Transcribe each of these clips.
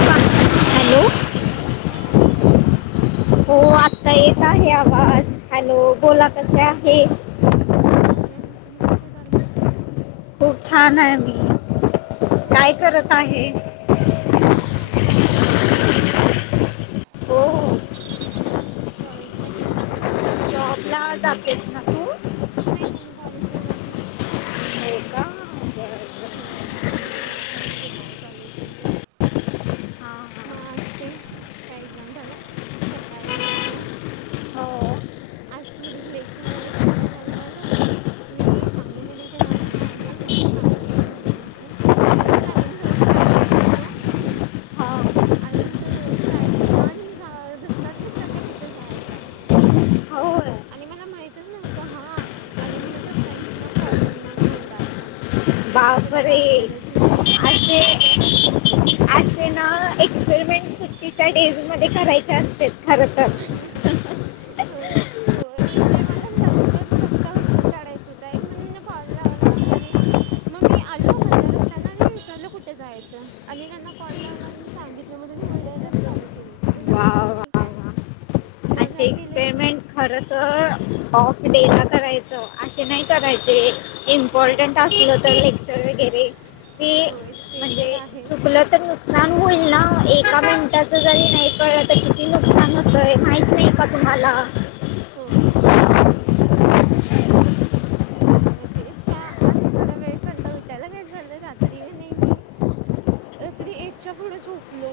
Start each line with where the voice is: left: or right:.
left: Hello
right: hello, हा आवाज या
left: हो आता येत आहे आवाज, हॅलो बोला
right: हां
left: कसे आहे?
right: हां बर आहे तुम्ही काय करायला?
left: खूप छान आहे मी, काय
right: होय
left: करत आहे.
right: काय नाहीआता घरलाचालोय
left: हो
right: कॉलेज ला गेलतो.
left: जॉब ला जातेस ना तु?
right: नाही नाही मी कॉलेजला जाते.
left: हो का, बरं बर-
right: होय डी फार्मसी करत आहे बिनारी कॉलेजमध्ये.
left: हां, हां.
right: मग असते काय एक्झाम झालं सकाळी उठलो
left: हो
right: आज थोड लेट झालं लेक्चरला जायला काय झालं मी सांगलीमध्ये इथे नवीन आहे म्हणजे सांगलीमध्ये नवीनच आहे. आणि मी नवीन रोड टाय करालतो.
left: हो
right: आणि हिथ ट्राय केला आणि मी रसताच विसरले कुठे जायच.
left: होय.
right: आणि मला माहितच नव्हतं हा आणि म माझ्या फ्रेंड्सना कॉल लावून मला ओरडायच्या.
left: बापरे असे
right: तुला
left: असे ना एक्सपेरिमेंट सुट्टीच्या डेजमध्ये करायचे असते. खर तर
right: ह होय म्हणजे मला लवकर रस्ता हुडकून काढायच होता एक म्हण मी कॉल लावला आणि मग मी आलो मधल्या रस्ताना आणि मी विचारलो कुठे जायचं आणि त्यांना कॉल लावला आणि मी सांगितलं त्यामुळेनी ओरडायला चालू केली तुला
left: वा
right: समजत नाही
left: वा
right: काय
left: वा
right: मग काय केलं इथं
left: खर तर ऑफ डे ला करायचं असे नाही करायचे इम्पॉर्टंट असलं तर लेक्चर वगैरे ती
right: होय ते तर
left: म्हणजे
right: आहेच
left: चुकलं तर सान होईल ना एका मिनटाच जरी नाही कळलं तर किती नुकसान होतय माहित नाही का तुम्हाला
right: होय म तेच का आज थोडा वेळ झालता उटायला कार चाललंय रात्री ग नाही मी रात्री एकच्या पुढे झोपलो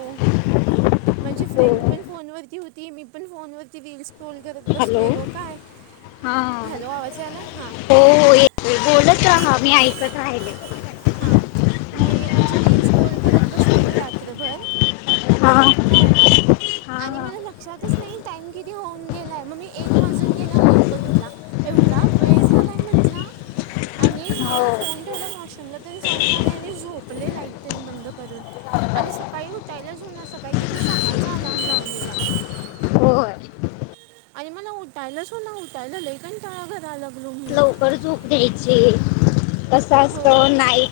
right: माझे
left: हो
right: फ्रेंड पण फोन वरती होती मी पण फोनवर ती रिल्स स्क्रोल करत
left: हॅलो
right: बसलेलो काय
left: हां
right: हॅलो आवाज आलाय हा
left: हो हो येतोय बोलत मी ऐकत राहिले
right: हां मी म्हणजे रील्स स्क्रोल करत बसलेलो रात्रभर
left: हा
right: हठी आणि मला लक्षातच नाही टाईम किती होऊन गेला आहे मग मी एक वाजून गेलं मग बघितला एवढा वेळ झालाय म्हंटला आणि
left: हो
right: मग फोन ठेवला मॉशरूमला जाऊन आले झोपले लाईट तेन बंद करून आणि सकाळी उठायलाच होईना सकाळी किती सहाचा अलाम लावलेला
left: होय
right: अरे मला उठायलाच हो ना उठायला लई कंटाळा त्या करालागलू मी
left: लवकर झोप घ्यायची कस
right: हो
left: नाई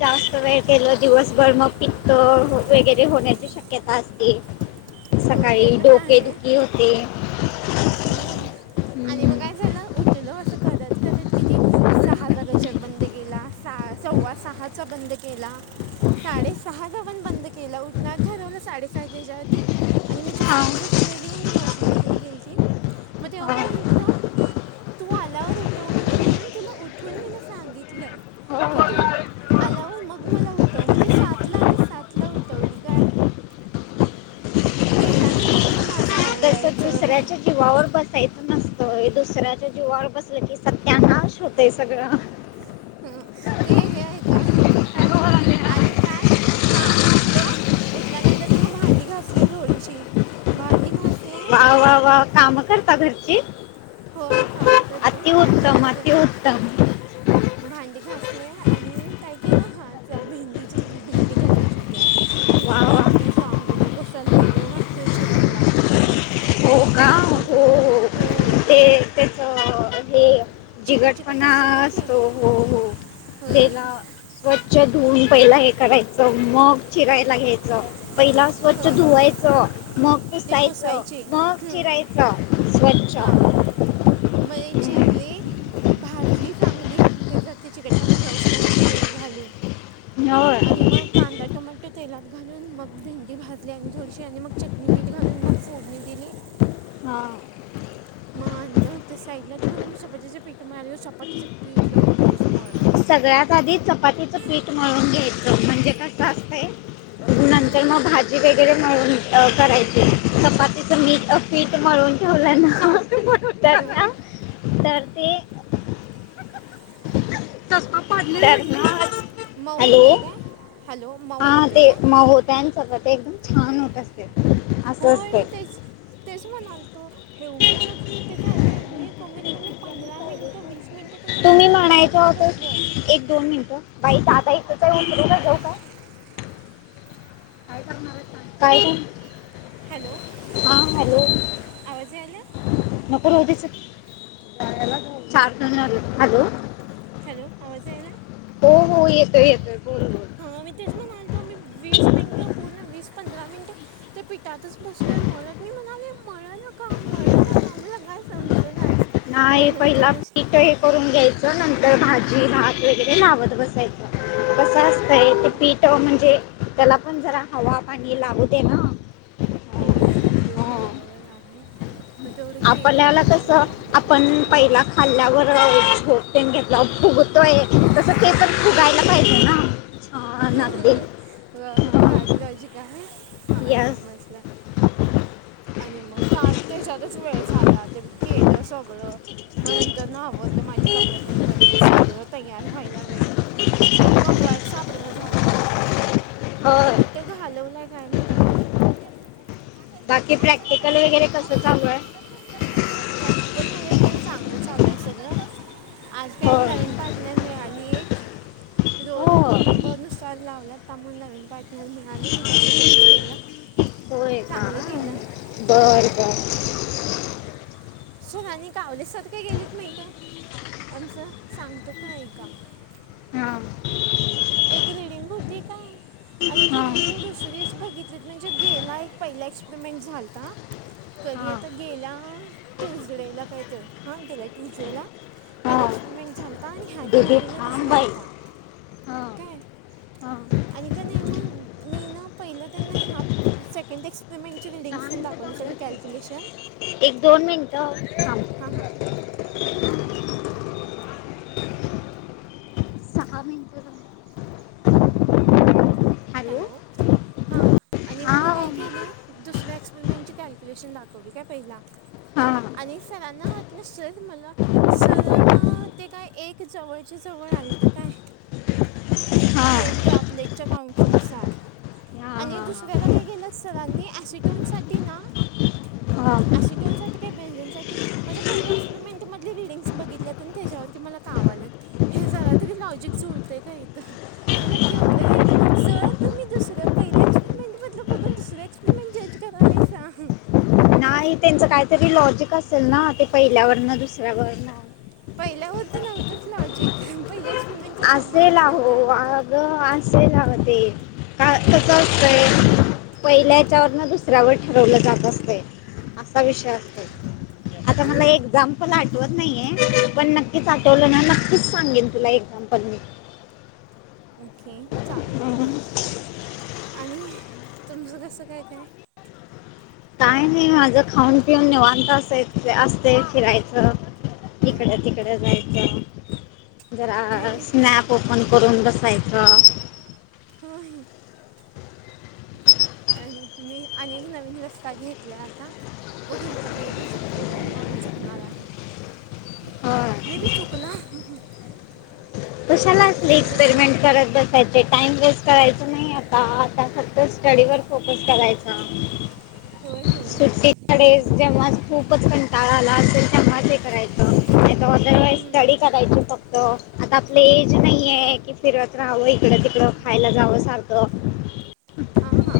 left: जास्त वेळ केलं दिवसभर मग पित्त वगैरे होण्याची शक्य क्यता असते
right: हो ते
left: सकाळी
right: पण आहे
left: डोकेदुखी होते
right: हम्म आणि मग काय झालं उठलो असं करत, करत किती सहाचा गजर बंद केला सव्वा सहाचा बंद केला साडे सहाचा पण बंद केला उठणार ठरवलं साडेसहाच्यावरीती आणि माझी
left: हा,
right: फ्रेंड उठलेली ती वॉशरूमला त्यांनी गेली त मग तेव्हा पण
left: हा,
right: म्हटलं तू आल्यावर उठव मला म्हणून तिला उठून मी सांगितलं की
left: हो.
right: तु आल्यावर मग मला उठव म सातला आली सातला उठवली काय त्याच्यानंतर ना मग माझ आवराय
left: दुसऱ्याचे जीवावर बसायचं नसतंय दुसऱ्याच्या जीवावर बसलं की सत्यानाश होतय सगळा
right: ह ते हे आहेऐ का हा आणि काय हा उठलो उठल्यानंतर ना मग भांडी घासली थोडीशी भांडी घासले
left: वा, वा, वा काम करता घरची
right: होय काम करतोय भांडी
left: अतिउत्तम
right: घासल्या
left: अतिउत्तम
right: भांडे घासले आणि काय केलं हा भेंडी चिरली भेंडी करायची हो त्याच आणि त
left: वा वा
right: भेंडी सांगू नको कसा लई वेळ लागतोय चिरायला
left: हो का हो, हो
right: होय
left: ते त्याच हे
right: चिकट चिकट
left: जिगटपणा
right: असतं ना ते
left: असतो हो, हो
right: होय
left: तेला स्वच्छ धुवून पहिला हे करायचं मग चिरायला घ्यायचं पहिला स्वच्छ
right: होय
left: धुवायचं मग
right: ते
left: पुसायचं
right: पुसायचे
left: मग
right: हं,
left: चिरायचा स्वच्छ
right: मने
left: हम्म.
right: चिरले भाजली चांगली त्याचा त चिकटपणा जाऊस पर्यंत तेल घालून
left: होय
right: आणि मग कांदा टोमाट तेलात घालून मग भेंडी भाजली आणि थोडीशी आणि मग चटणी मीठ घालून मग फोडणी दिली
left: हा
right: मनला ते साईडलाला म सपपािचे पीठ मारली सपपा चिचे पीठ ला उकरस मरला
left: सगळ्यात आधी चपातीचं प्विट मिळून घ्यायचं म्हणजे कसं असतं
right: हं?
left: नंतर मग भाजी वगैरे मिळून करायची चपातीच मीठ पीठ ते मळून ठेवलं ना
right: हां
left: त्यांना तर ते सस पा
right: हॅलो
left: ना
right: मऊ
left: हॅलो
right: होतंय
left: [inaudible]
right: काय हॅलो मऊ
left: हा
right: होतंय
left: ते
right: काय
left: मउ होत आणि सगळं ते एकदम छान होत असते असं
right: होय
left: असते
right: मी तेच तेच म्हणालतो एवढं का घट्ट झालंय मी कमीत कमी पंधरा मिनिट वीस मिनिट त्याच म
left: तुम्ही
right: त्याच्या
left: म्हणायचं
right: पिठातच बसलोय
left: होतं एक दोन मिनिटं बाई आता इथच होऊ जाऊ का का
right: हॅलो
left: हां हॅलो
right: आवाज यायला
left: म हॅल
right: हॅलो आवाज यायला
left: हो हो येतोय येतोय बोलोल
right: हा मी तेच मालतो आम्ही वीस मिनट पूर्ण वीस पंधरा मिनट त्या पिठातच बसलय म्हणत मी म्हणाले मळ न का मळलं का मला काय समज ना
left: नाही पहिला पीठ हे करून घ्यायचं नंतर भाजी भात वगैरे लावत बसायचं कस असतय ते
right: हं,
left: पीठ म्हणजे त्याला पण जरा हवा पाणी लागु दे ना
right: होय ते
left: हं.
right: बरोबर आहे मग तेवढं केलं
left: आपल्याला
right: मळल
left: कसं आपण पहिला हल्ल्यावरोटेन [unintelligible] घेतला फुगतोय तसं ते पण फुगायला पाहिजे ना छान अगदी
right: भारीलॉजिक आहे ह
left: यस
right: समजलं आणि मग त्याच्यातच वेळ झाला ते केलं सगळ म्हण तर ना आवडलं माझ्या कपड्यात बद्दल सगळं तयार व्हायला वेळ त्यात [inaudible] [unintelligible] कपडे्यांना घालता आमच्या
left: बर
right: त घालवलाय काय माहीत आम्ही य [unintelligible]
left: बाकी प्रॅक्टिकल वगैरे कसं चालू आहे
right: प्रॅक्टिकल वगैरे तर चांगलं चाललंय सगळं आज काय नवीन
left: हो
right: पार्टनर मिळाली एक
left: हो
right: रोल नंबर नुस लावला ता नवीन मग म्हणाली तिच्यासोबतच केलं
left: होय का
right: चांगलं केलं
left: बर का
right: सरांनी [unintelligible] आमचं सांगतो का ऐका
left: हा
right: एक रीडिंग होती काय आणि ती
left: हा
right: रिडिंग दुसरीच बघितली म्हणजे गेला एक पहिला एक्सपरिमेंट झालता कधी
left: हां
right: आता गेला ट्युजडेला काय तर हा गेला ट्यूजडे ला पहिला
left: हां
right: एक्सपेरिमेंट झालता आणि ह्या
left: दीदी
right: ट्यूसडेला
left: थांब
right: दुसरा
left: बाई
right: होता काय आणि का नाही मग मी ना पहिलं त्यांना ह्या सेकंड एक्सपरिमेंट ची रीडिंगस पण दाखवली सगळी कॅलक्युलेशन
left: एक दोन मिनटं थांब
right: हा हा
left: [inaudible] सहा मिनटं
right: हॅलो हां आणि मग मी काय केली दुसऱ्या एक्सपेरिमेंटची कॅल्क्युलेशन दाखवली काय पहिला
left: हां
right: आणि सरांना वाटलं सर मला सरना ते काय एक जवळच्या जवळ आलतं काय
left: हां
right: ते ड्रॉपलेटच्या काउंट्सनुसार आणि दुसऱ्याला काय केेलं सरांनी ॲसिटोनसाठी ना,
left: हां
right: आशिटोनसाठी काही ब्यंजनसाठी माझ्या पहिल्या एक्सपेरिमेंट मधली रिडिंग्स बघितल्यात आणि त्याच्यावरती मला कावालंत. हे जरा तरी लॉजिक जुळते काय इथं तर, म्हला केवलं हे सर तुम्ही दुसऱ्या पहिल्या एक्सपेरिमेंट मधल बघून दुसऱ्या एक्सपरीमंट जच करालायला येता.
left: आणि त्यांचं काहीतरी लॉजिक असेल ना ते पहिल्यावरन दुसऱ्यावर
right: पहिल्यावरती नव्हतंच लॉजिक. पहिलेच
left: असेल आहो आ त असेन आग ते, काय कस असतय. पहिल्याच्या वरन दुसऱ्यावर ठरवलं जात असते. असा विषय असतो. आता मला एक्साम पल मला आठवत नाहीये पण नक्कीच आठवलं ना नक्कीच सांगेन तुला एक्झाम्पल मी.
right: ओके चालतंय आहे आणि तुमचं कसं काय काय?
left: काय नाही माझं खाऊन पिऊन निेवांत अस असते फिरायचं.
right: हं,
left: इकडं तिकडं तिकड जायच.
right: मी
left: जरा स्नॅप ओपन करून बसायच.
right: होय आणि मी आणिक नवीन रस्ता घेतला आता बघू आता बरोबर जातोय का? ह्यो येन चुकणार आहे.
left: होय
right: मी बी चुकला.
left: कशाला
right: बघतो
left: असली
right: पुढे जाऊन
left: एक्सपेरिमेंट करत बसायच. ते टाइम वेस्ट करायच नाही आता आता फक्त स्टडीवर फोकस करायचा.
right: होय होय
left: सुट्टीत.. ज जेव्हा खूपच पण टाळा आला असेल तेव्हाच ते करायचं अदरवाईज
right: हं,
left: स्टडी करायचं फक्त. आता आपलं ऐज नाहीये की फिरत राहावं इकडं तिकडं खायला जावं सारख.
right: हां हां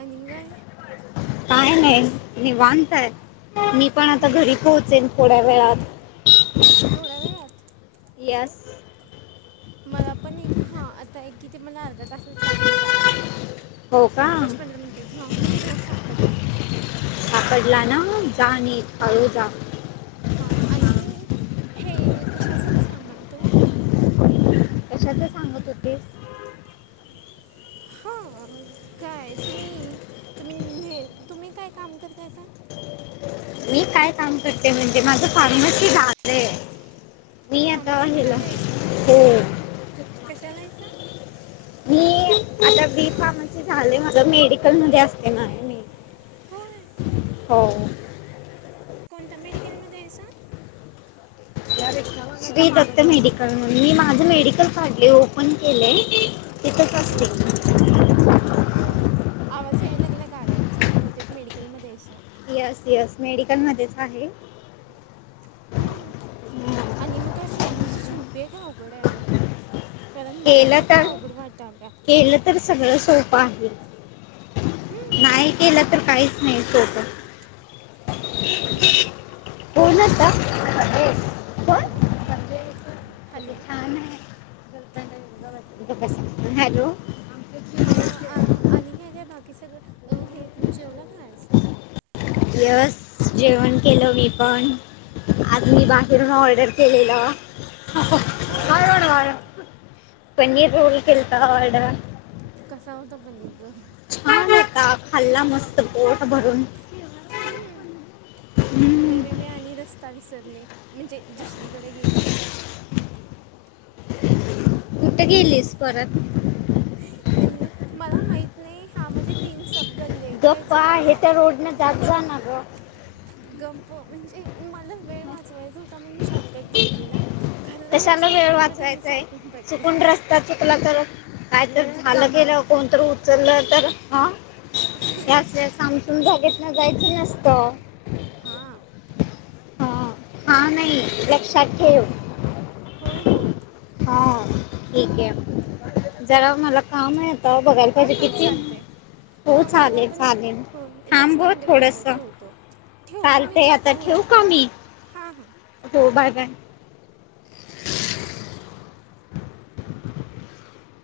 right: आणि काय?
left: काय
right: हॅलो
left: नाही निवांताय. मी पण आता घरी
right: हं,
left: पोहचेल. थोड्या वेळात.
right: थोड्या वेळात.
left: येस
right: मला पण एक हा आता एक कि, ते मला अर्धा तासच लागेल जायला
left: हो
right: अर्धा
left: का
right: तास पंधरा मिनटे. हां मला रोड सापडला.
left: सापडला ना जा नीट.
right: हां
left: हळू जा
right: हां आणि हे कशाचं सांगाल तो,
left: कशाात सांगत होतीस.
right: हां. काय? तुम्ही तुम्ही न तुम्ही काय काम करतायसा?
left: मी काय काम करते म्हणजे माझं फार्मसी झालय आहे. मी आता
right: फार्मसी
left: ह्याला
right: झालं आहे
left: हो.
right: कशाला हायसा.
left: मी आता बी फार्मसी झाले माझं मेडिकल मध्ये असते ना मी [inaudible]
right: होय
left: हो
right: कोणत्या मेडिकलमध्ये हायसा.
left: श्री दत्त मेडिकल म्हून मी माझे मेडिकल काढले ओपन केले. तिथं च आस्ते
right: हो आवाज याय लागला गाड्यांचा बहुतेक मेडिकलमध्ये हायासा.
left: येस येस मेडिकल मध्येच आहे.
right: हं,
left: हम्म.
right: आणि म काय फार्मशी सोपे आहे काय? अवघड आहे. कारण मला
left: केलं तर
right: आत्ता अवघड वाटायला
left: केलं तर सगळं सोपं आहे.
right: हं,
left: नाहीय केलं तर काहीच नाही सोपं.
right: होय
left: होनता.
right: हॅलो
left: किती
right: हॅलो
left: छान आहे हॅलो
right: हा आणि काय काय बाकी सगळं हे तुम्ही जेवला का आज
left: यस जेवण केलं मी पण आज मी
right: हम्म,
left: बाहेरून ऑर्डर केलेलं.
right: होय
left: हळड वाळ पनीर रोल केलता ऑर्डर
right: कसा होता पनीर रोल ज
left: छान होता खाल्ला मस्त पोट भरून
right: हम्म,
left: हम्
right: मे बी मी आणि रस्ता विसरले म्हणजे दुसरीकडे गेले.
left: कुठं गेलीस परत
right: म्हणजे मला माहित नाही ह्यामध्ये तीन सब गल्ले इतके झाला.
left: त्याजनग
right: गप्प म्हणजे मला वेळ वाचवायच. म मी शॉर्टकट घेतलेला खरं या
left: कशाला वेळ
right: शॉर्टकट मध्ये मी
left: वाचवायचा आहे
right: चडकून पडले.
left: चुकून रस्ता चुकला तर कायतरी झालं गेलं कोणत उचललं तर ह याल्या सामसुम जागेत ना जायच नसत.
right: हां
left: हा हा नाही लक्षात ठेव.
right: होय होय
left: हा ठीक आहे. मला काम आहे आेत बघायला पाहिजे किती? हो
right: ह मला
left: चालेल
right: पण
left: चालेल
right: हो
left: थांब
right: रस्ता
left: हो
right: उडत जवाय ठ
left: थोडंसं
right: होतो. ठेवतो मी
left: चालतंय आता
right: नसता
left: ठेवू का
right: उडकते
left: मी
right: हा हा.
left: हो बाय बाय